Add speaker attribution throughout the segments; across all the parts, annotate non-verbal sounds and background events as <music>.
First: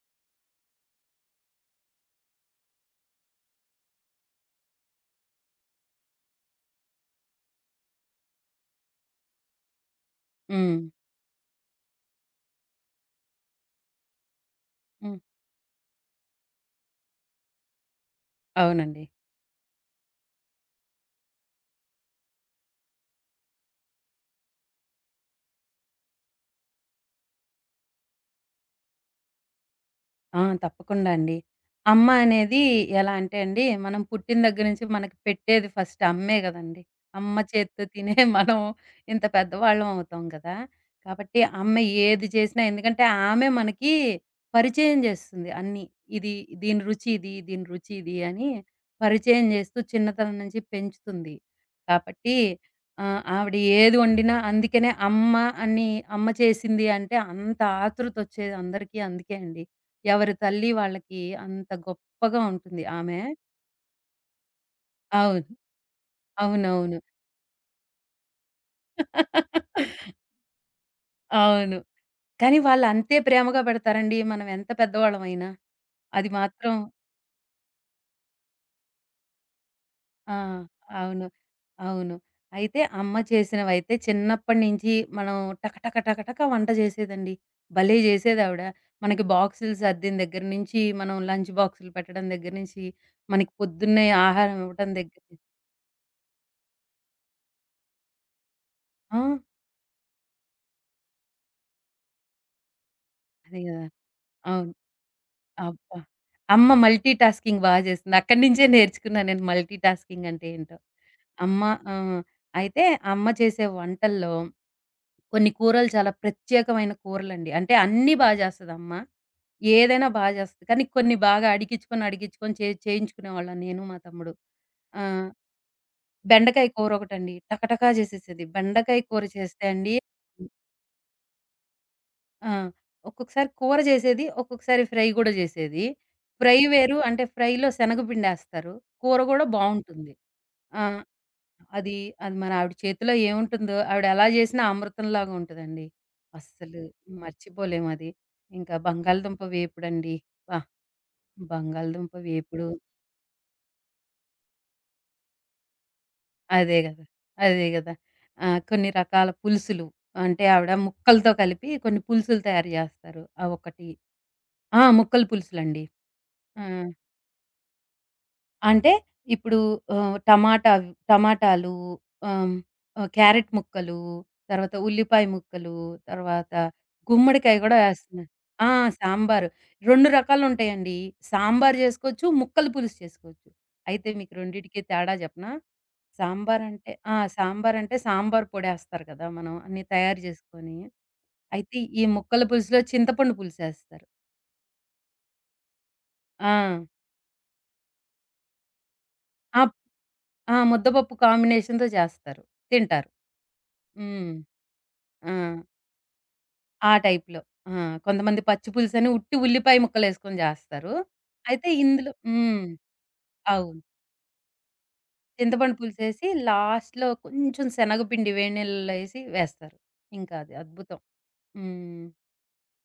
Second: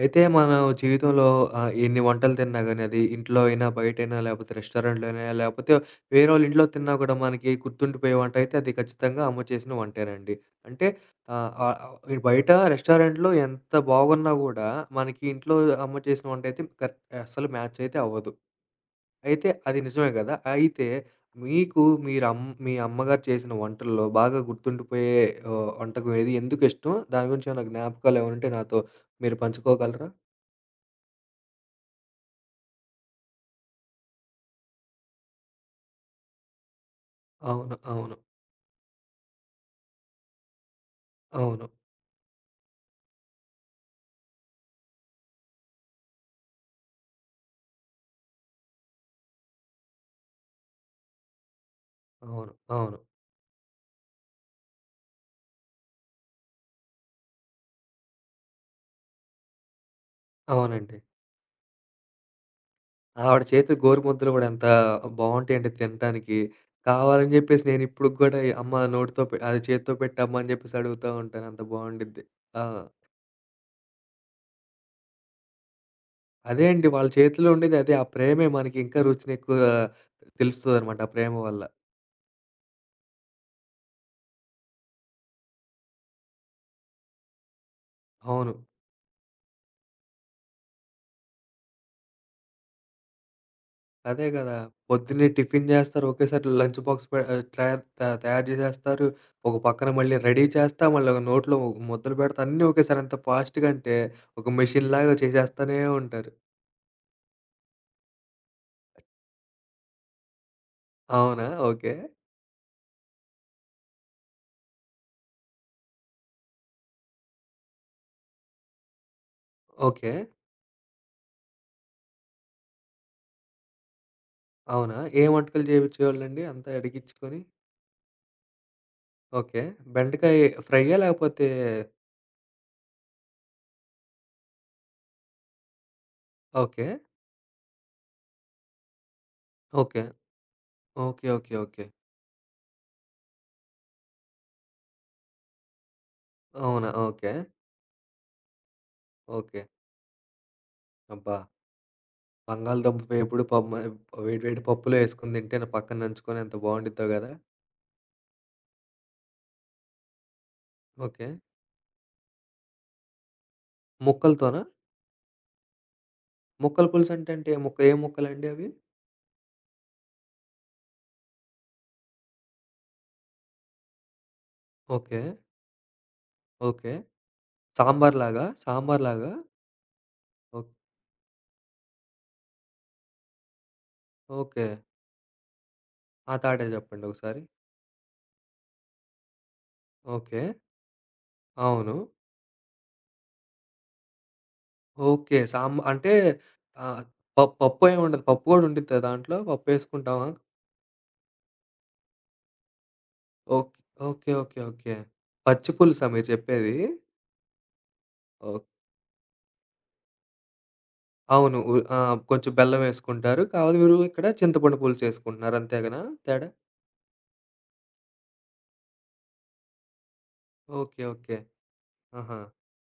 Speaker 1: అయితే మనం జీవితంలో ఎన్ని వంటలు తిన్నా గాని, అది ఇంట్లో అయినా, బయటైనా, లేపోతే రెస్టారెంట్‌లో అయినా, లేపోతే వేరోళ్ళ ఇంట్లో తిన్నా కూడా మనకి గుర్తుండిపోయే వంట అయితే అది ఖచ్చితంగా అమ్మ చేసిన వంటేనండి.
Speaker 2: హ్మ్.
Speaker 1: అంటే ఆహ్, ఆహ్, ఆహ్, బయట రెస్టారెంట్‌లో ఎంత బాగున్నా గూడా
Speaker 2: హ్మ్.
Speaker 1: మనకి ఇంట్లో అమ్మ చేసిన వంటయితే అస్సలు మ్యాచ్ అయితే అవ్వదు.
Speaker 2: అవునండి.
Speaker 1: అయితే అది నిజమే గదా! అయితే మీకు మీరు మీ అమ్మగారు చేసిన వంటల్లో బాగా గుర్తుండిపోయే వంటకం ఏది? ఎందుకిష్టం? దాని గురించి ఏమైనా జ్ఞాపకాలేమైనా ఉంటే నాతో మీరు పంచుకోగలరా?
Speaker 2: ఆ! తప్పకుండా అండి. అమ్మ అనేది ఎలా అంటే అండి, మనం పుట్టిన దగ్గర నుంచి మనకి పెట్టేది ఫస్ట్ అమ్మే గదండీ! అమ్మ
Speaker 1: అవును.
Speaker 2: చేత్తో తినే
Speaker 1: అవును.
Speaker 2: <laughs> మనం ఇంత పెద్దవాళ్ళం అవుతాం గదా! కాబట్టి
Speaker 1: అవును.
Speaker 2: అమ్మ ఏది చేసినా ఎందుకంటే ఆమె మనకి పరిచయం జేస్తుంది అన్నీ. ఇది దీని రుచి ఇది, దీని రుచి ఇది అని పరిచయం జేస్తూ చిన్నతనం నుంచి పెంచుతుంది. కాబట్టి
Speaker 1: అవును. అవును.
Speaker 2: ఆవిడ ఏది వండినా అందుకనే అని అమ్మ చేసింది అంటే అంత ఆతృతొచ్చేది అందరికీ అందుకే అండి. ఎవరి తల్లి
Speaker 1: అవునండి.
Speaker 2: వాళ్ళకి అంత గొప్పగా ఉంటుంది ఆమె.
Speaker 1: ఆవిడ చేతి గోరుముద్దలు గూడా ఎంత
Speaker 2: అవును.
Speaker 1: బావుంటాయంటే తినటానికి.
Speaker 2: అవునవును.
Speaker 1: కావాలని జెప్పేసి నేనిప్పుడుకి గూడా అమ్మ నోటితో పె అది చేత్తో పెట్టమ్మా అని జెప్పేసి అడుగుతా ఉంటాను. అంత
Speaker 2: అవును.
Speaker 1: బావుండిద్ది.
Speaker 2: కానీ
Speaker 1: ఆ!
Speaker 2: వాళ్ళు అంతే ప్రేమగా పెడతారండి, మనం ఎంత పెద్దవాళ్ళమైనా. అది
Speaker 1: అదే
Speaker 2: మాత్రం
Speaker 1: అండి. వాళ్ళ చేతిలో ఉండేది అదే. ఆ ప్రేమే మనకి ఇంకా రుచినెక్కువ
Speaker 2: ఆ!
Speaker 1: తెలుస్తదనమాట ఆ
Speaker 2: అవును.
Speaker 1: ప్రేమ వల్ల.
Speaker 2: అవును. అయితే అమ్మ చేసినవైతే చిన్నప్పటి నుంచి మనం టకటక టకటక వంట చేసేదండి. భలే
Speaker 1: అవును.
Speaker 2: చేసేదావిడ. మనకి బాక్సులు సర్దిన దగ్గర నుంచి, మనం లంచ్ బాక్సులు పెట్టడం దగ్గర నుంచి, మనకి పొద్దున్నే
Speaker 1: అదే గదా!
Speaker 2: ఆహారం ఇవ్వటం దగ్గర
Speaker 1: పొద్దున్నే
Speaker 2: నుంచి
Speaker 1: టిఫిన్ జేస్తారు. ఒకేసారి లంచ్ బాక్స్ పె ఆహ్, ట్రయా త తయారు జేసేస్తారు.
Speaker 2: ఆ!
Speaker 1: ఒక పక్కన మళ్ళీ రెడీ చేస్తా, మళ్ళీ ఒక నోట్లో ఒక ముద్దలు పెడతా, అన్నీ ఒకేసారి ఎంత
Speaker 2: అదే
Speaker 1: ఫాస్ట్‌గా
Speaker 2: గదా!
Speaker 1: అంటే, ఒక
Speaker 2: అవును.
Speaker 1: మెషిన్‌లాగా చేసేస్తూనే
Speaker 2: అబ్బా!
Speaker 1: ఉంటారు.
Speaker 2: అమ్మ మల్టీ టాస్కింగ్ బా చేస్తుంది. అక్కడి నుంచే నేర్చుకున్నా నేను మల్టీ టాస్కింగ్ అంటే ఏంటో.
Speaker 1: అవునా?
Speaker 2: అమ్మ
Speaker 1: ఓకే.
Speaker 2: ఆ! అయితే అమ్మ చేసే వంటల్లో కొన్ని కూరలు చాలా ప్రత్యేకమైన కూరలండి. అంటే అన్నీ బా చేస్తదమ్మ. ఏదైనా
Speaker 1: ఓకే.
Speaker 2: బా చేస్తది. కానీ కొన్ని బాగా అడిగిచ్చుకొని, అడిగిచ్చుకొని చేయించుకునేవాళ్ళం నేను, మా తమ్ముడు.
Speaker 1: అవునా? ఏం
Speaker 2: ఆహ్,
Speaker 1: వంటకాలు జేపించేవాళ్ళండి
Speaker 2: బెండకాయ
Speaker 1: అంతా
Speaker 2: కూర ఒకటండి.
Speaker 1: అడిగించుకొని?
Speaker 2: టకటకా చేసేసేది. బెండకాయ కూర
Speaker 1: ఓకే.
Speaker 2: చేస్తే అండి
Speaker 1: బెండకాయ ఫ్రైయ్యా? లేకపోతే
Speaker 2: ఆ! ఒక్కొక్కసారి కూర జేసేది, ఒక్కొక్కసారి ఫ్రై గూడా జేసేది. Fry
Speaker 1: okay.
Speaker 2: వేరు, అంటే ఫ్రైలో శనగపిండేస్తారు. కూర గూడా
Speaker 1: ఓకే.
Speaker 2: బావుంటుంది. ఆ!
Speaker 1: ఓకే. ఓకే. ఓకే.
Speaker 2: అది, అది మన ఆవిడ చేతిలో ఏముంటుందో, ఆవిడ ఎలా జేసినా అమృతంలాగా ఉంటదండి. అస్సలు
Speaker 1: అవునా? ఓకే.
Speaker 2: మర్చిపోలేమది. ఇంకా బంగాళదుంప
Speaker 1: ఓకే.
Speaker 2: వేపుడండి. అబ్బా!
Speaker 1: అబ్బా!
Speaker 2: బంగాళదుంప వేపుడు.
Speaker 1: బంగాళదుంప వేపుడు వేడి వేడి పప్పులో ఏసుకొని తింటే నా పక్కన నంచుకొని ఎంత
Speaker 2: అదే గదా!
Speaker 1: బావుండిద్దో గదా!
Speaker 2: అదే గదా! ఆ! కొన్ని రకాల పులుసులు. అంటే ఆవిడ
Speaker 1: ఓకే.
Speaker 2: ముక్కలతో కలిపి కొన్ని పులుసులు తయారు జేస్తారు. అవొకటి.
Speaker 1: ముక్కలతోనా?
Speaker 2: ఆ! ముక్కల పులుసులండి. ఆ!
Speaker 1: ముక్కల పులుసు అంటే అంటే ఏ ముక్క ఏ ముక్కలండి అవి?
Speaker 2: అంటే ఇప్పుడు ఆహ్, టమాటా టమాటాలు, ఆహ్, ఆహ్, క్యారెట్ ముక్కలు, తర్వాత
Speaker 1: ఓకే.
Speaker 2: ఉల్లిపాయ ముక్కలు, తర్వాత
Speaker 1: ఓకే.
Speaker 2: గుమ్మడికాయ గూడా
Speaker 1: సాంబార్
Speaker 2: ఏస్తున్నా.
Speaker 1: లాగా?
Speaker 2: ఆ!
Speaker 1: సాంబార్ లాగా?
Speaker 2: సాంబారు. 2
Speaker 1: ఓక్
Speaker 2: రకాలుంటాయండి. సాంబారు జేసుకోవచ్చు, ముక్కల పులుసు చేసుకోవచ్చు. అయితే మీకు
Speaker 1: ఓకే.
Speaker 2: రెండిటికి తేడా జెప్పనా?
Speaker 1: ఆ! తాటే
Speaker 2: సాంబారంటే
Speaker 1: చెప్పండి
Speaker 2: ఆ!
Speaker 1: ఒకసారి.
Speaker 2: సాంబారంటే సాంబారు పొడేస్తారు గదా! మనం అన్నీ తయారు
Speaker 1: ఓకే.
Speaker 2: జేసుకొని. అయితే
Speaker 1: అవును.
Speaker 2: ఈ ముక్కల పులుసులో చింతపండు పులుసేస్తారు.
Speaker 1: ఓకే. అంటే
Speaker 2: ఆ!
Speaker 1: ఆహ్, ప పప్పు ఏమి ఉండదు. పప్పు గూడా ఉండిద్దా దాంట్లో?
Speaker 2: ఆ!
Speaker 1: పప్పు ఏసుకుంటామా?
Speaker 2: ఆ! ముద్దపప్పు కాంబినేషన్‌తో జేస్తారు. తింటారు.
Speaker 1: ఓకే. ఓకే.
Speaker 2: హ్మ్.
Speaker 1: ఓకే. ఓకే.
Speaker 2: ఆ!
Speaker 1: పచ్చి పులుసా మీరు చెప్పేది?
Speaker 2: ఆ టైప్‌లో. ఆ! కొంతమంది
Speaker 1: ఓ
Speaker 2: పచ్చి పులుసని ఉట్టి ఉల్లిపాయ ముక్కలేసుకొని జేస్తారు.
Speaker 1: అవును.
Speaker 2: అయితే ఇందులో
Speaker 1: కొంచెం
Speaker 2: హ్మ్.
Speaker 1: బెల్లం వేసుకుంటారు. కాపోతే
Speaker 2: అవును.
Speaker 1: మీరు ఇక్కడ చింతపండు పులుసు వేసుకుంటున్నారు.
Speaker 2: చింతపండు
Speaker 1: అంతే గదా!
Speaker 2: పులుసేసి
Speaker 1: తేడా?
Speaker 2: లాస్ట్‌లో కొంచెం శనగపిండి వేడి నీళ్ళలో ఏసి వేస్తారు. ఇంకా అది అద్భుతం.
Speaker 1: ఓకే. ఓకే.
Speaker 2: హ్మ్.
Speaker 1: ఆహా!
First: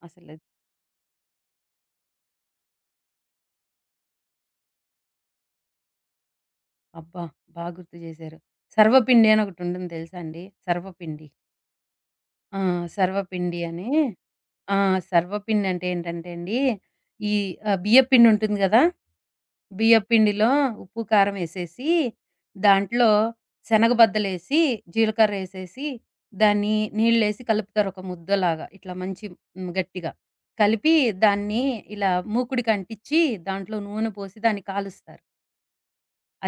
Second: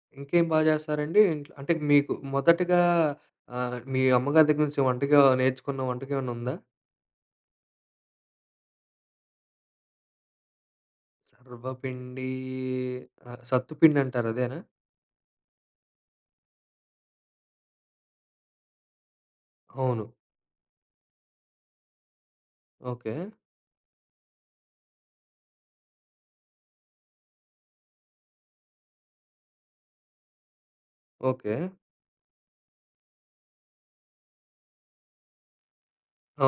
Speaker 2: అసలు
Speaker 1: ఇంకేం బా చేస్తారండి? ఇంట్లో అంటే మీకు మొదటగా మీ అమ్మగారి దగ్గర నుంచి వంటగా నేర్చుకున్న వంటకం ఏమన్నా ఉందా?
Speaker 2: అబ్బా! బా గుర్తు జేశారు. సర్వపిండి అని ఒకటుంటుంది తెలుసా అండి? సర్వపిండి.
Speaker 1: సర్వపిండి
Speaker 2: ఆ! సర్వపిండి అని
Speaker 1: సత్తుపిండి అంటారు అదేనా?
Speaker 2: ఆ! సర్వపిండి అంటే ఏంటంటే అండి, ఈ బియ్యపిండి ఉంటుంది గదా!
Speaker 1: అవును.
Speaker 2: బియ్యపు పిండిలో ఉప్పు, కారం ఎసేసి, దాంట్లో
Speaker 1: ఓకే.
Speaker 2: శనగ బద్దలేసి, జీలకర్రేసేసి, దాన్ని నీళ్ళేసి కలుపుతారు ఒక ముద్దలాగా. ఇట్లా మంచి గట్టిగా కలిపి
Speaker 1: ఓకే.
Speaker 2: దాన్ని ఇలా మూకుడికంటిచ్చి, దాంట్లో నూనె పోసి దాన్ని కాలుస్తారు.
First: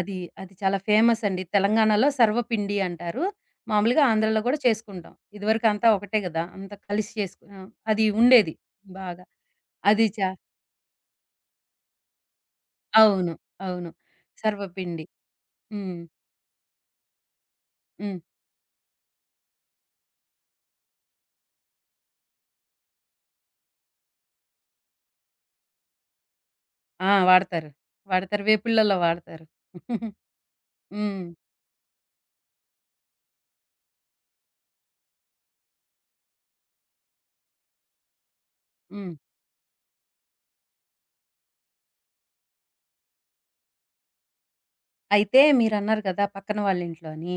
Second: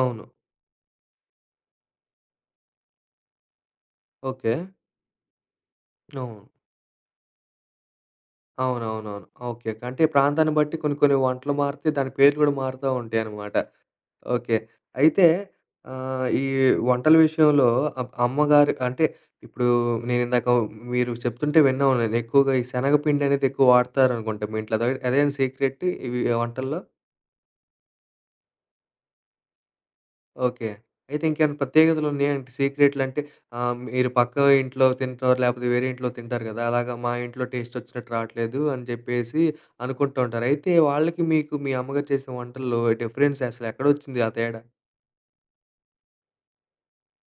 Speaker 2: అది, అది చాలా ఫేమస్ అండి. తెలంగాణలో సర్వపిండి అంటారు. మామూలుగా ఆంధ్రాలో
Speaker 1: ఓకే.
Speaker 2: కూడా చేసుకుంటాం. ఇదివరకు అంతా ఒకటే
Speaker 1: అవును.
Speaker 2: గదా! అంతా కలిసి చేసుకు అది ఉండేది
Speaker 1: అవునవునవును.
Speaker 2: బాగా.
Speaker 1: ఓకే. ఓకే. అంటే
Speaker 2: అది చా
Speaker 1: ప్రాంతాన్ని బట్టి కొన్ని కొన్ని వంటలు మారితే దాని పేర్లు కూడా మారుతా
Speaker 2: అవును.
Speaker 1: ఉంటాయన్నమాట.
Speaker 2: అవును.
Speaker 1: ఓకే.
Speaker 2: సర్వపిండి.
Speaker 1: అయితే
Speaker 2: హ్మ్.
Speaker 1: ఈ వంటల విషయంలో
Speaker 2: హ్మ్.
Speaker 1: అమ్మగారు అంటే ఇప్పుడు నేనిందాక మీరు చెప్తుంటే విన్నాను నేను. ఎక్కువగా ఈ శనగపిండనేది ఎక్కువ వాడతారనుకుంటా మీ ఇంట్లో. అదేనా సీక్రెట్ ఇవి వంటల్లో?
Speaker 2: ఆ! వాడతారు. వాడతారు. వేపుళ్ళలో వాడతారు.
Speaker 1: ఓకే. అయితే
Speaker 2: హ్మ్.
Speaker 1: ఇంకేమైనా ప్రత్యేకతలున్నాయంటే సీక్రెట్లంటే మీరు ఇంట్లో తింటారు, లేకపోతే వేరే ఇంట్లో తింటారు కదా! అలాగా మా ఇంట్లో టేస్టొచ్చినట్టు రావట్లేదు అని
Speaker 2: హ్మ్.
Speaker 1: చెప్పేసి అనుకుంటూ ఉంటారు. అయితే వాళ్ళకి మీకు మీ అమ్మగారు చేసిన వంటల్లో డిఫరెన్స్ అసలెక్కడొచ్చింది ఆ తేడా?
Speaker 2: అయితే మీరన్నారు కదా! పక్కన వాళ్ళింట్లో అని.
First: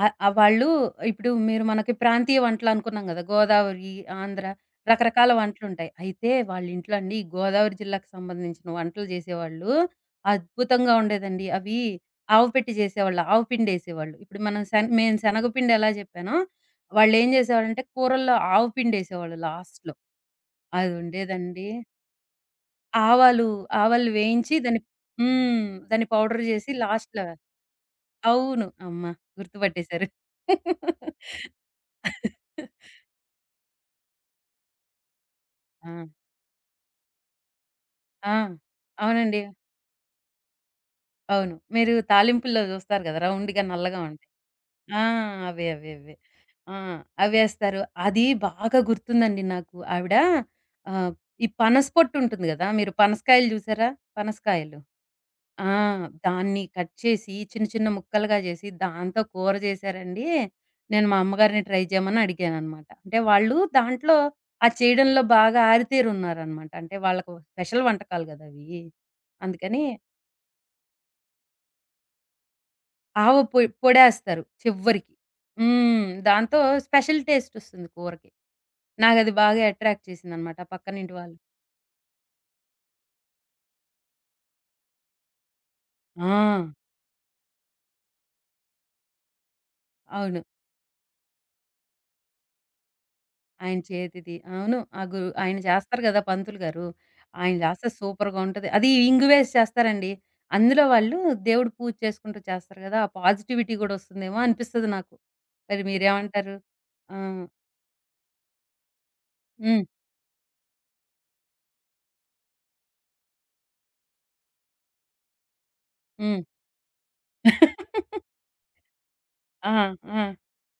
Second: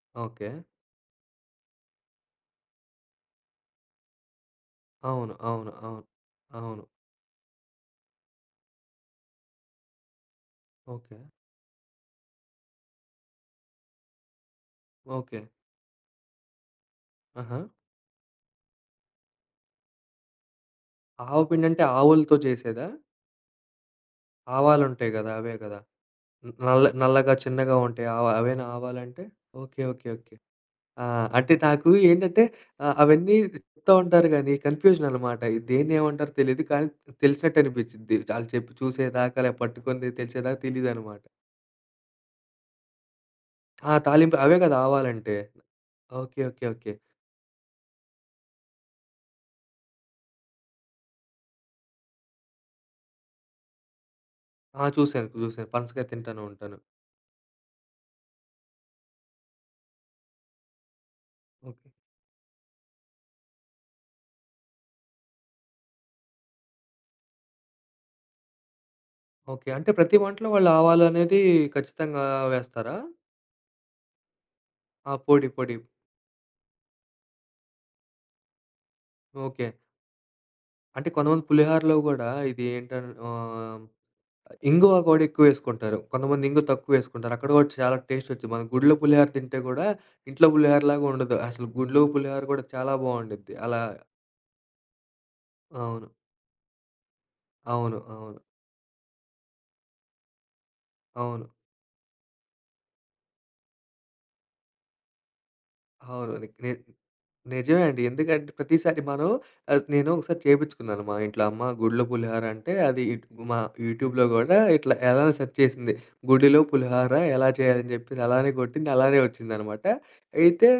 Speaker 2: ఆహ్, ఆహ్,
Speaker 1: ఓకే.
Speaker 2: వాళ్ళు ఇప్పుడు మీరు మనకి ప్రాంతీయ వంటలనుకున్నాం గదా! గోదావరి, ఆంధ్ర రకరకాల
Speaker 1: అవును. అవును.
Speaker 2: వంటలుంటాయి.
Speaker 1: అవును.
Speaker 2: అయితే
Speaker 1: అవును.
Speaker 2: వాళ్ళింట్లో అండి గోదావరి జిల్లాకు సంబంధించిన వంటలు జేసేవాళ్ళు అద్భుతంగా
Speaker 1: ఓకే.
Speaker 2: ఉండేదండి. అవి ఆవుపెట్టి జేసేవాళ్ళు. ఆవు పిండేసేవాళ్ళు. ఇప్పుడు మనం మేము
Speaker 1: ఓకే.
Speaker 2: శనగపిండి ఎలా జెప్పానో వాళ్ళేం
Speaker 1: ఆహా!
Speaker 2: జేసేవాళ్ళంటే కూరల్లో ఆవు పిండేసేవాళ్ళు లాస్ట్‌లో.
Speaker 1: ఆవు
Speaker 2: అదుండేదండి.
Speaker 1: పిండంటే ఆవులతో చేసేదా?
Speaker 2: ఆవాలు, ఆవాలు వేయించి దాన్ని
Speaker 1: ఆవాలుంటాయి గదా! అవే
Speaker 2: హ్మ్.
Speaker 1: గదా!
Speaker 2: దాన్ని పౌడర్
Speaker 1: న
Speaker 2: జేసి
Speaker 1: నల్ల
Speaker 2: లాస్ట్‌లో
Speaker 1: నల్లగా చిన్నగా ఉంటాయి. అవేనా
Speaker 2: అవును. అమ్మ!
Speaker 1: ఆవాలంటే? ఓకే. ఓకే.
Speaker 2: గుర్తుపట్టేశారు.
Speaker 1: ఓకే. ఆ! అంటే నాకు ఏంటంటే అవన్నీ చెప్తా ఉంటారు గానీ కన్‌ఫ్యూజన్ అనమాట.
Speaker 2: ఆ!
Speaker 1: దేన్నేమంటారో తెలీదు. కానీ తెలిసినట్టు అనిపిచ్చిద్ది.
Speaker 2: ఆ!
Speaker 1: ఆళ్ళు చెప్పి చూసేదాకా,
Speaker 2: అవునండి.
Speaker 1: లే పట్టుకుంది తెలిసేదాకా తెలీదనమాట.
Speaker 2: అవును. మీరు తాలింపుల్లో జూస్తారు గదా! రౌండ్‌గా
Speaker 1: ఆ!
Speaker 2: నల్లగా ఉం
Speaker 1: తాలింపు అవే గదా
Speaker 2: ఆ!
Speaker 1: ఆవాలంటే.
Speaker 2: అవే. అవే. అవే.
Speaker 1: ఓకే. ఓకే.
Speaker 2: ఆ!
Speaker 1: ఓకే.
Speaker 2: అవేస్తారు. అది బాగా గుర్తుందండి నాకు. ఆవిడ ఆహ్, ఈ పనస పొట్టు ఉంటుంది గదా! మీరు పనసకాయలు జూసారా? పనసకాయలు.
Speaker 1: ఆ! చూసాను. చూసాను.
Speaker 2: ఆ!
Speaker 1: పనసకాయ తింటాను
Speaker 2: దాన్ని
Speaker 1: ఉంటాను.
Speaker 2: కట్ చేసి చిన్న చిన్న ముక్కలుగా జేసి దాంతో కూర జేశారండి. నేను మా అమ్మగారిని ట్రై
Speaker 1: ఓకే.
Speaker 2: చేయమని అడిగాననమాట. అంటే వాళ్ళు దాంట్లో ఆ చేయడంలో బాగా ఆరితేరున్నారనమాట. అంటే వాళ్ళకు స్పెషల్ వంటకాలు గదా! అవి.
Speaker 1: ఓకే.
Speaker 2: అందుకని
Speaker 1: అంటే ప్రతి వంటలో వాళ్ళు ఆవాలనేది ఖచ్చితంగా వేస్తారా?
Speaker 2: ఆవ పొడేస్తారు
Speaker 1: ఆ!
Speaker 2: చివ్వరికి.
Speaker 1: పొడి, పొడి.
Speaker 2: హ్మ్. దాంతో స్పెషల్ టేస్టొస్తుంది కూరకి. నాకది బాగా
Speaker 1: ఓకే.
Speaker 2: అట్రాక్ట్ చేసిందనమాట,
Speaker 1: అంటే
Speaker 2: పక్కనింటి వాళ్ళు.
Speaker 1: కొంతమంది పులిహోరలో గూడా ఇంగువ గూడా ఎక్కువేసుకుంటారు.
Speaker 2: ఆ!
Speaker 1: కొంతమంది ఇంగువ తక్కువేసుకుంటారు. అక్కడ గూడా చాలా టేస్ట్ వచ్చిద్ది. మనం గుడిలో పులిహోర తింటే గూడా
Speaker 2: అవును.
Speaker 1: ఇంట్లో పులిహోరలాగా ఉండదు. అసలు గుడిలో పులిహోర గూడా చాలా బావుండిద్ది.
Speaker 2: ఆయన
Speaker 1: అలా
Speaker 2: చేతిది. అవును. ఆ ఆయన చేస్తారు
Speaker 1: అవును.
Speaker 2: గదా! పంతులు గారు. ఆయన చేస్తే
Speaker 1: అవును. అవును.
Speaker 2: సూపర్‌గా ఉంటది. అది ఇంగువేసి చేస్తారండి. అందులో వాళ్ళు
Speaker 1: అవును.
Speaker 2: దేవుడు పూజ చేసుకుంటూ చేస్తారు గదా! ఆ పాజిటివిటీ గూడా ఒస్తుందేమో అనిపిస్తది నాకు. మరి
Speaker 1: అవును. ని
Speaker 2: మీరేమంటారు?
Speaker 1: నే
Speaker 2: ఆ!
Speaker 1: నిజమే అండి. ఎందుకంటే ప్రతిసారి మనం
Speaker 2: హ్మ్.
Speaker 1: నేను ఒకసారి చేపించుకున్నాను. మా ఇంట్లో అమ్మ గుడిలో పులిహోర అంటే అది మా యూట్యూబ్‌లో గూడా ఇట్లా ఎలానో సెర్చ్ చేసింది.
Speaker 2: హ్మ్.
Speaker 1: గుడిలో పులిహోర ఎలా చేయాలని
Speaker 2: <laughs>
Speaker 1: జెప్పేసి అలానే గొట్టింది. అలానే
Speaker 2: ఆ!
Speaker 1: వచ్చిందనమాట.
Speaker 2: ఆ!
Speaker 1: అయితే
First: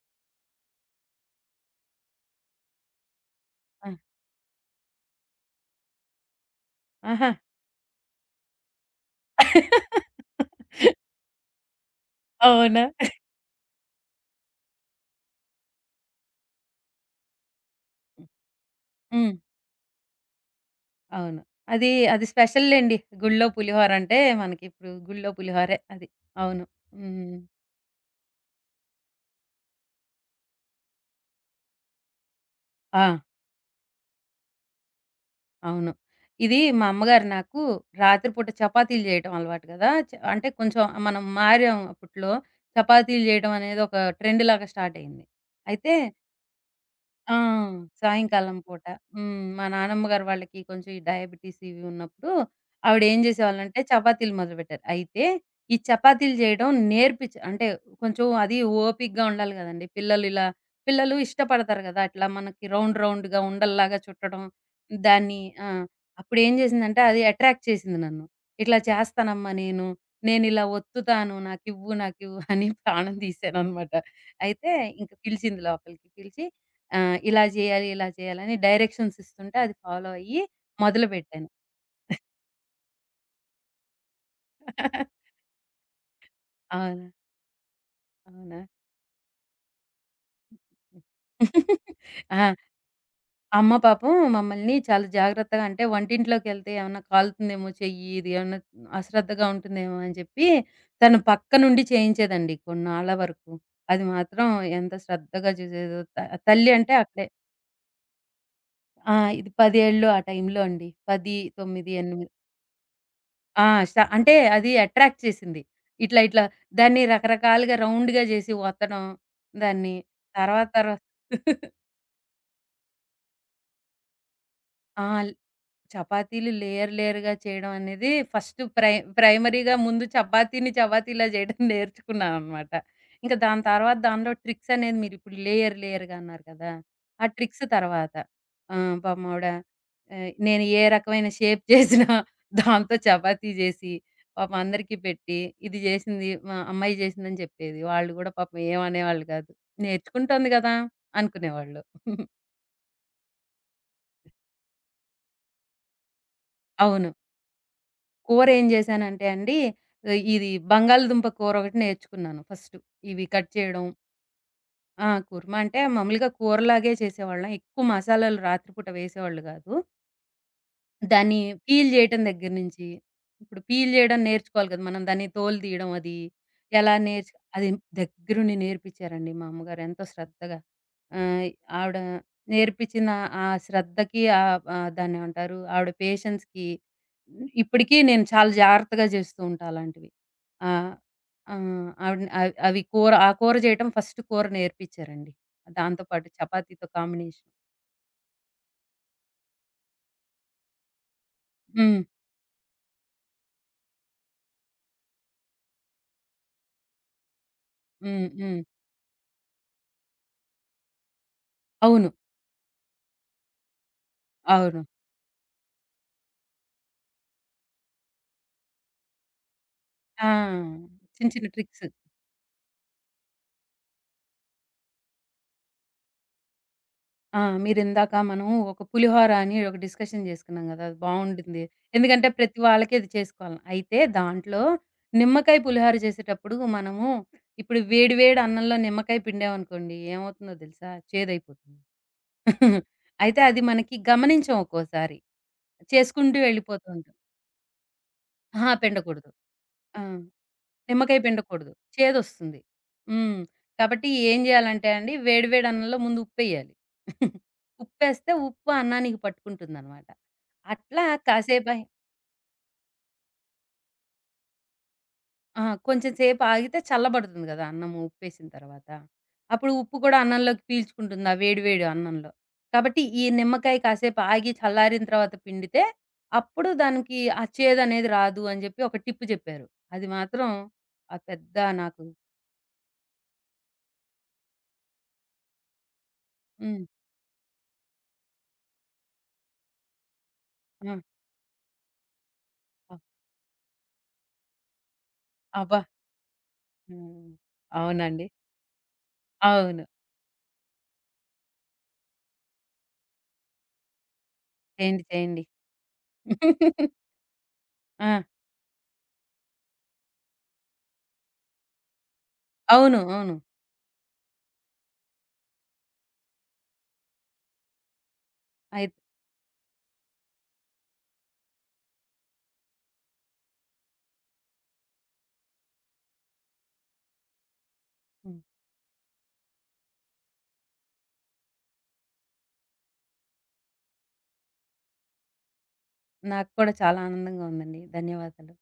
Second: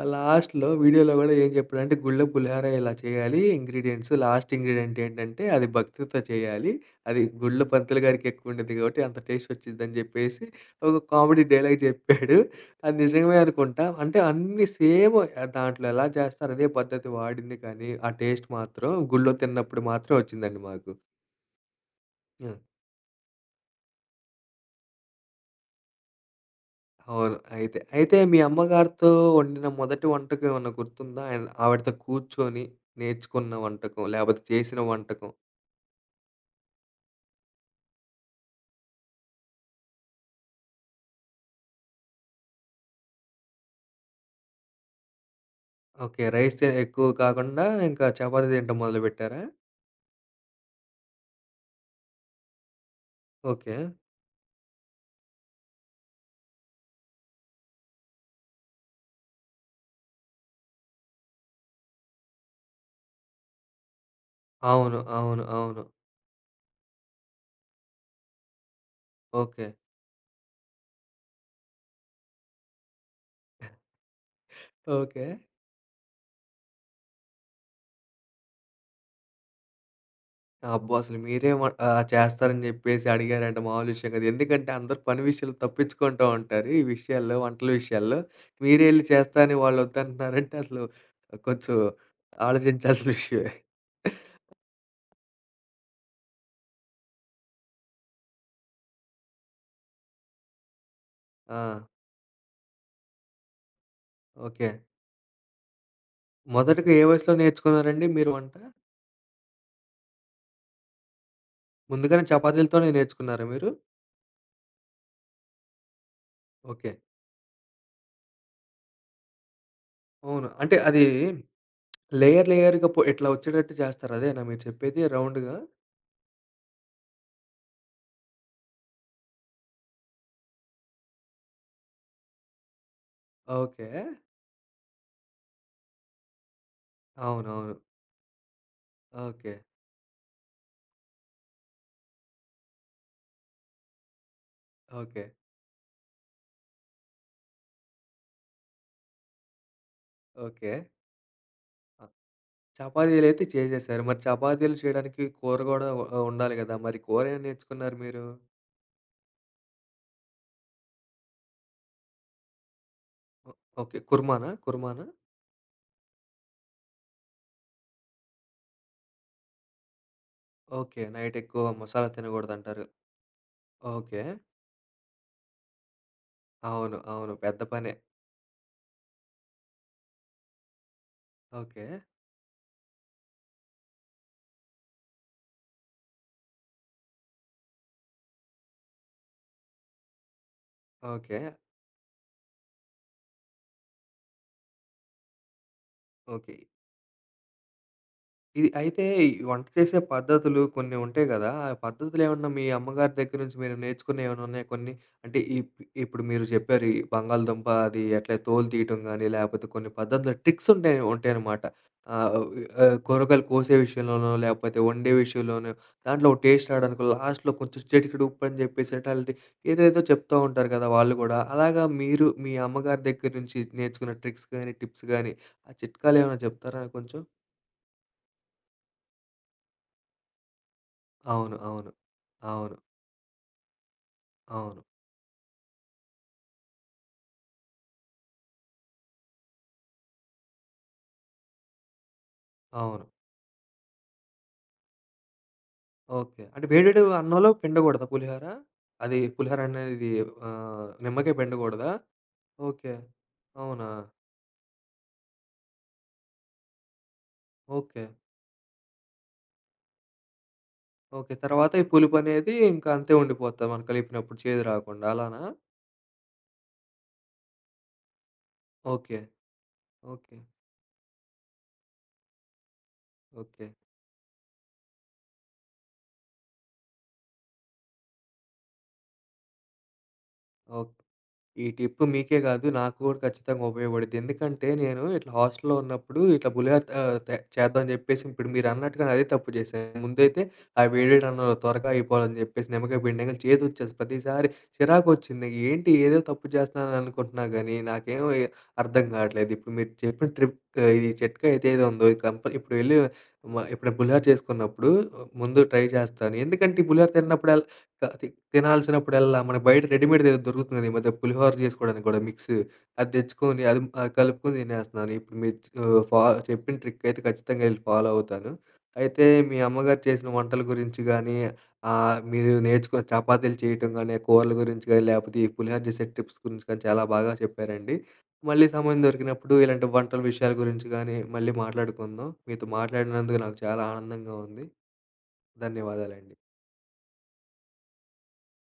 Speaker 1: లాస్ట్‌లో వీడియోలో గూడా ఏం చెప్పాడంటే గుడిలో పులిహోర ఇలా చేయాలి.
Speaker 2: ఆ!
Speaker 1: ఇంగ్రీడియెంట్స్ లాస్ట్ ఇంగ్రీడియెంట్ ఏంటంటే అది భక్తితో చేయాలి. అది
Speaker 2: ఆహా!
Speaker 1: గుడిలో పంతులు గారికి ఎక్కువ ఉండిద్ది గాబట్టి అంత టేస్ట్ వచ్చిద్దని జెప్పేసి ఒక
Speaker 2: <laughs>
Speaker 1: కామెడీ డైలాగ్ జెప్పాడు.
Speaker 2: అవునా?
Speaker 1: అది నిజమే అనుకుంటా. అంటే అన్నీ సేమ్ దాంట్లో ఎలా చేస్తారో అదే పద్ధతి వాడింది కానీ, ఆ టేస్ట్ మాత్రం గుళ్ళో
Speaker 2: హ్మ్.
Speaker 1: తిన్నప్పుడు మాత్రం వచ్చిందండి మాకు.
Speaker 2: అవును. అది, అది
Speaker 1: ఆ!
Speaker 2: స్పెషల్ లెండి. గుళ్ళో పులిహోర అంటే మనకిప్పుడు గుళ్ళో పులిహోరే అది. అవును.
Speaker 1: అవును.
Speaker 2: హ్మ్.
Speaker 1: అయితే, మీ అమ్మగారితో వండిన మొదటి వంటకం ఏమన్నా గుర్తుందా? ఆవిడతో కూర్చొని
Speaker 2: ఆ!
Speaker 1: నేర్చుకున్న వంటకం, లేపోతే చేసిన వంటకం?
Speaker 2: అవును. ఇది మా అమ్మగారు నాకు రాత్రిపూట చపాతీలు చేయటం అలవాటు గదా! అంటే కొంచెం మనం మారాం అప్పట్లో. చపాతీలు చేయడం అనేది ఒక ట్రెండ్‌లాగా స్టార్ట్ అయింది. అయితే
Speaker 1: ఓకే. రైస్ ఎక్కువ
Speaker 2: ఆ!
Speaker 1: కాకుండా ఇంకా చపాతీ
Speaker 2: సాయంకాలం
Speaker 1: తినటం
Speaker 2: పూట.
Speaker 1: మొదలుపెట్టారా?
Speaker 2: హ్మ్. మా నానమ్మ గారు వాళ్ళకి కొంచెం ఈ డయాబెటిస్ ఇవి ఉన్నప్పుడు, ఆవిడ ఏం
Speaker 1: ఓకే.
Speaker 2: చేసేవాళ్ళంటే చపాతీలు మొదలుపెట్టారు. అయితే ఈ చపాతీలు చేయడం నేర్పించ అంటే కొంచెం అది ఓపికగా ఉండాలి కదండీ! పిల్లలు ఇష్టపడతారు కదా! అట్లా మనకి రౌండ్ రౌండ్‌గా ఉండల్లాగా చుట్టడం.
Speaker 1: అవును.
Speaker 2: దాన్ని
Speaker 1: అవును.
Speaker 2: ఆ!
Speaker 1: అవును.
Speaker 2: అప్పుడేం చేసిందంటే అది అట్రాక్ట్ చేసింది నన్ను. ఇట్లా చేస్తానమ్మా
Speaker 1: ఓకే.
Speaker 2: నేను. నేనిలా ఒత్తుతాను. నాకివ్వు, నాకివ్వు అని ప్రాణం తీశాననమాట. అయితే ఇంక
Speaker 1: ఓకే.
Speaker 2: పిలిచింది లోపలికి. పిలిచి ఆ! ఇలా జేయాలి, ఇలా జేయాలి అని డైరెక్షన్స్ ఇస్తుంటే అది ఫాలో అయ్యి
Speaker 1: అబ్బో! అసలు
Speaker 2: మొదలుపెట్టాను.
Speaker 1: మీరే చేస్తారని జెప్పేసి అడిగారంటే మామూలు విషయం కాదు. ఎందుకంటే అందరూ పని విషయాలు తప్పించుకుంటూ ఉంటారు. ఈ
Speaker 2: అవును.
Speaker 1: విషయాల్లో, వంటల విషయాల్లో.
Speaker 2: అవునా?
Speaker 1: మీరే ఎళ్లి చేస్తా అని వాళ్ళు వద్దంటున్నారంటే అసలు
Speaker 2: హ్మ్.
Speaker 1: కొంచెం
Speaker 2: ఆ!
Speaker 1: ఆలోచించాల్సిన <laughs> విషయమే.
Speaker 2: అమ్మ పాపం మమ్మల్ని చాలా జాగ్రత్తగా, అంటే వంటింట్లోకెళ్తే ఏమన్నా కాలుతుందేమో చెయ్యి, ఇది ఏమన్నా అశ్రద్ధగా ఉంటుందేమో అని చెప్పి తను
Speaker 1: ఆ!
Speaker 2: పక్కనుండి చేయించేదండి కొన్నాళ్ళ వరకు. అది మాత్రం
Speaker 1: ఓకే.
Speaker 2: ఎంత శ్రద్ధగా చూసేదో తల్లి
Speaker 1: మొదటగా
Speaker 2: అంటే
Speaker 1: ఏ
Speaker 2: అక్కడే.
Speaker 1: వయసులో నేర్చుకున్నారండి మీరు వంట?
Speaker 2: ఆ! ఇది 10 ఏళ్ళు ఆ టైంలో అండి. 10, 9,
Speaker 1: ముందుగానే
Speaker 2: 8
Speaker 1: చపాతీలతోనే నేర్చుకున్నారా
Speaker 2: ఆ!
Speaker 1: మీరు?
Speaker 2: అంటే అది అట్రాక్ట్ చేసింది. ఇట్లా, ఇట్లా
Speaker 1: ఓకే.
Speaker 2: దాన్ని రకరకాలుగా రౌండ్‌గా జేసి వత్తడం దాన్ని.
Speaker 1: అవును.
Speaker 2: తర్వాత
Speaker 1: అంటే అది లేయర్ లేయర్‌గా ఇట్లా వచ్చేటట్టు చేస్తారు అదేనా మీరు
Speaker 2: ఆ!
Speaker 1: చెప్పేది రౌండ్‌గా?
Speaker 2: చపాతీలు లేయర్ లేయర్‌గా చేయడం అనేది ఫస్ట్ ప్రైమరీగా ముందు చపాతీని చపాతీలా చేయడం <laughs> నేర్చుకున్నాననమాట. ఇంక దాని
Speaker 1: ఓకే.
Speaker 2: తర్వాత దానిలో ట్రిక్స్ అనేది మీరిప్పుడు లేయర్ లేయర్‌గా అన్నారు కదా! ఆ ట్రిక్స్
Speaker 1: అవునవును.
Speaker 2: తర్వాత. పాపం ఆవిడ
Speaker 1: ఓకే.
Speaker 2: నేను ఏ రకమైన షేప్ చేసినా <laughs> దాంతో చపాతీ చేసి పాపం అందరికీ
Speaker 1: ఓకే.
Speaker 2: పెట్టి, ఇది చేసింది మా అమ్మాయి చేసిందని చెప్పేది. వాళ్ళు గూడా పాపం ఏమనేవాళ్ళు కాదు. నేర్చుకుంటోంది
Speaker 1: ఓకే.
Speaker 2: కదా!
Speaker 1: ఆ!
Speaker 2: అనుకునేవాళ్ళు. <laughs>
Speaker 1: చపాతీలైతే చేసేశారు. మరి చపాతీలు చేయడానికి కూర గూడా ఉండాలి గదా! మరి
Speaker 2: అవును.
Speaker 1: కూర ఏం నేర్చుకున్నారు మీరు?
Speaker 2: కూరేం జేశానంటే అండి, ఇది బంగాళదుంప కూరొకటి నేర్చుకున్నాను ఫస్టు. ఇవి కట్
Speaker 1: ఓ
Speaker 2: చేయడం.
Speaker 1: ఓకే. కుర్మానా?
Speaker 2: ఆ! కుర్మా అంటే మామూలుగా కూరలాగే చేసేవాళ్ళం. ఎక్కువ మసాలాలు రాత్రి పూట వేసేవాళ్ళు గాదు.
Speaker 1: ఓకే. నైట్
Speaker 2: దాన్ని
Speaker 1: ఎక్కువ
Speaker 2: పీల్
Speaker 1: మసాలా
Speaker 2: జేయటం దగ్గర
Speaker 1: తినగూడదంటారు.
Speaker 2: నుంచి, ఇప్పుడు పీల్ జేయడం
Speaker 1: ఓకే.
Speaker 2: నేర్చుకోవాలి గదా! మనం దాన్ని తోలు తీయడం అది, ఎలా
Speaker 1: అవును. అవును. పెద్ద
Speaker 2: అది
Speaker 1: పనే.
Speaker 2: దగ్గరుండి నేర్పిచ్చారండి మా అమ్మగారు ఎంతో శ్రద్ధగా. ఆహ్,
Speaker 1: ఓకే.
Speaker 2: ఆవిడ నేర్పించిన ఆ శ్రద్ధకి, ఆహ్, ఆహ్, దాన్నేమంటారు? ఆవిడ పేషెన్స్‌కి ఇప్పటికీ నేను చాలా జాగ్రత్తగా జేస్తూ ఉంటా అలాంటివి. ఆహ్,
Speaker 1: ఓకే.
Speaker 2: ఆహ్, ఆవిడని అవి అవి కూర జేయటం ఫస్ట్ కూర నేర్పిచ్చారండి. దాంతో పాటు
Speaker 1: ఓకే.
Speaker 2: చపాతీతో కాంబినేషన్.
Speaker 1: ఇది అయితే ఈ వంట చేసే పద్ధతులు కొన్ని ఉంటాయి గదా! ఆ
Speaker 2: హ్మ్.
Speaker 1: పద్ధతులేమన్నా మీ అమ్మగారి దగ్గర నుంచి మీరు నేర్చుకున్నయి ఏమైనా ఉన్నాయా కొన్ని? అంటే ఇప్పుడు మీరు చెప్పారు ఈ బంగాళదుంప అది
Speaker 2: హ్మ్.
Speaker 1: ఎట్లా
Speaker 2: హ్మ్.
Speaker 1: తోలు తీయటం గానీ, లేపోతే కొన్ని పద్ధతులు ట్రిక్స్ ఉంటాయనమాట.
Speaker 2: అవును.
Speaker 1: ఆహ్, ఆహ్, కూరగాయలు కోసే విషయంలోనో, లేపోతే
Speaker 2: అవును.
Speaker 1: వండే విషయంలోనో, దాంట్లో ఒక టేస్ట్ రావడానికో, లాస్ట్‌లో కొంచెం చిటికెడు ఉప్పని జెప్పేసి ఎట్లాంటి ఏదేదో
Speaker 2: ఆ!
Speaker 1: చెప్తా ఉంటారు గదా! వాళ్ళు
Speaker 2: చిన్న
Speaker 1: గూడా.
Speaker 2: చిన్న
Speaker 1: అలాగా
Speaker 2: ట్రిక్స్.
Speaker 1: మీరు మీ అమ్మగారి దగ్గర నుంచి నేర్చుకున్న ట్రిక్స్ గానీ, టిప్స్ గానీ, ఆ చిట్కాలేమైనా చెప్తారా కొంచెం?
Speaker 2: ఆ! మీరిందాక మనం ఒక పులిహోర అని ఒక డిస్కషన్ చేసుకున్నాం గదా! అది
Speaker 1: అవును.
Speaker 2: బావుంటుంది.
Speaker 1: అవును.
Speaker 2: ఎందుకంటే ప్రతి
Speaker 1: అవును.
Speaker 2: వాళ్ళకి అది చేసుకోవాలి. అయితే దాంట్లో
Speaker 1: అవును.
Speaker 2: నిమ్మకాయ పులిహోర చేసేటప్పుడు మనము ఇప్పుడు వేడి వేడి అన్నంలో నిమ్మకాయ పిండామనుకోండి, ఏమవుతుందో తెలుసా? చేదైపోతుంది. <laughs>
Speaker 1: అవును.
Speaker 2: అయితే అది మనకి గమనించం ఒక్కోసారి. చేసుకుంటూ
Speaker 1: ఓకే. అంటే వేడివేడి
Speaker 2: వెళ్ళిపోతుంటాం.
Speaker 1: అన్నంలో పిండకూడదా పులిహోర?
Speaker 2: అహా!
Speaker 1: అది
Speaker 2: పిండకూడదు.
Speaker 1: పులిహోర
Speaker 2: ఆ!
Speaker 1: అనేది
Speaker 2: నిమ్మకాయ
Speaker 1: నిమ్మకాయ
Speaker 2: పిండకూడదు.
Speaker 1: పిండకూడదా?
Speaker 2: చేదొస్తుంది.
Speaker 1: ఓకే.
Speaker 2: హ్మ్.
Speaker 1: అవునా?
Speaker 2: కాబట్టి ఏం జేయాలంటే అండి, వేడి వేడి అన్నంలో ముందు ఉప్పేయాలి. <laughs>
Speaker 1: ఓకే.
Speaker 2: ఉప్పేస్తే ఉప్పు అన్నానికి పట్టుకుంటుందనమాట. అట్లా
Speaker 1: ఓకే. తర్వాత
Speaker 2: కాసేపై
Speaker 1: ఈ పులుపనేది ఇంకా అంతే ఉండిపోద్దా మనం కలిపినప్పుడు చేదు రాకుండా అలానా?
Speaker 2: ఆ! కొంచెం సేపు ఆగితే చల్లబడుతుంది గదా! అన్నం ఉప్పేసిన తర్వాత.
Speaker 1: ఓకే.
Speaker 2: అప్పుడు ఉప్పు కూడా
Speaker 1: ఓకే.
Speaker 2: అన్నంలోకి పీల్చుకుంటుంది ఆ వేడి వేడి అన్నంలో. కాబట్టి ఈ
Speaker 1: ఓకే.
Speaker 2: నిమ్మకాయ కాసేపు ఆగి చల్లారిన తర్వాత పిండితే అప్పుడు దానికి ఆ చేదనేది రాదు అని జెప్పి ఒక టిప్ జెప్పారు. అది మాత్రం
Speaker 1: ఓకే.
Speaker 2: ఆ పెద్ద
Speaker 1: ఈ
Speaker 2: నాకు
Speaker 1: టిప్ మీకే కాదు. నాకు కూడా ఖచ్చితంగా ఉపయోగపడిద్ది. ఎందుకంటే నేను ఇట్లా హాస్టల్‌లో ఉన్నప్పుడు ఇట్లా పులిహోర
Speaker 2: హ్మ్.
Speaker 1: ఆహ్, తే చేద్దామని చెప్పేసి ఇప్పుడు మీరన్నట్టుగానే అదే తప్పు చేశాను. ముందైతే ఆ
Speaker 2: ఆ!
Speaker 1: వేడివేడి అన్నంలో త్వరగా అయిపోవాలని చెప్పేసి
Speaker 2: అ
Speaker 1: నిమ్మకాయ పిండి నిమ్మకాయ చేదోచ్చేసి ప్రతిసారి చిరాకొచ్చింది.
Speaker 2: అబ్బా!
Speaker 1: ఏంటి ఏదో తప్పు చేస్తున్నాను
Speaker 2: హ్మ్.
Speaker 1: అనుకుంటున్నా గానీ
Speaker 2: అవునండి.
Speaker 1: నాకేమో అర్థం కావట్లేదు. ఇప్పుడు
Speaker 2: అవును.
Speaker 1: మీరు చెప్పిన ట్రిప్ ఇది చిట్కా ఏదైతే ఉందో ఇది ఇప్పుడు వెళ్లి ఎప్పుడైనా పులిహోర చేసుకున్నప్పుడు
Speaker 2: చేయండి. చేయండి.
Speaker 1: ముందు ట్రై చేస్తాను. ఎందుకంటే ఈ
Speaker 2: <laughs>
Speaker 1: పులిహోర తిన్నప్పుడు ఎలా క
Speaker 2: ఆ!
Speaker 1: తి తినాల్సినప్పుడల్లా మనకు బయట రెడీమేడ్‌ది ఏదో దొరుకుతుంది కదా! ఈ మధ్య పులిహోర చేసుకోవడానికి కూడా మిక్స్.
Speaker 2: అవును.
Speaker 1: అది
Speaker 2: అవును.
Speaker 1: తెచ్చుకొని అది కలుపుకొని తినేస్తున్నాను. ఇప్పుడు మీరు ఆహ్, ఫా చెప్పిన ట్రిక్ అయితే ఖచ్చితంగా ఎళ్లి ఫాలో అవుతాను.
Speaker 2: అయిత్
Speaker 1: అయితే మీ అమ్మగారు చేసిన వంటల గురించి గానీ, మీరు నేర్చుకున్న చపాతీలు చేయటం గానీ, కూరల గురించి గానీ, లేకపోతే ఈ పులిహోర చేసే టిప్స్ గురించి కానీ చాలా బాగా చెప్పారండి.
Speaker 2: హ్మ్.
Speaker 1: మళ్ళీ సమయం దొరికినప్పుడు ఇలాంటి వంటల విషయాల గురించి గానీ, మళ్ళీ మాట్లాడుకుందాం. మీతో మాట్లాడినందుకు నాకు చాలా ఆనందంగా ఉంది. ధన్యవాదాలండి.
Speaker 2: నాకు కూడా చాలా ఆనందంగా ఉందండి. ధన్యవాదాలు.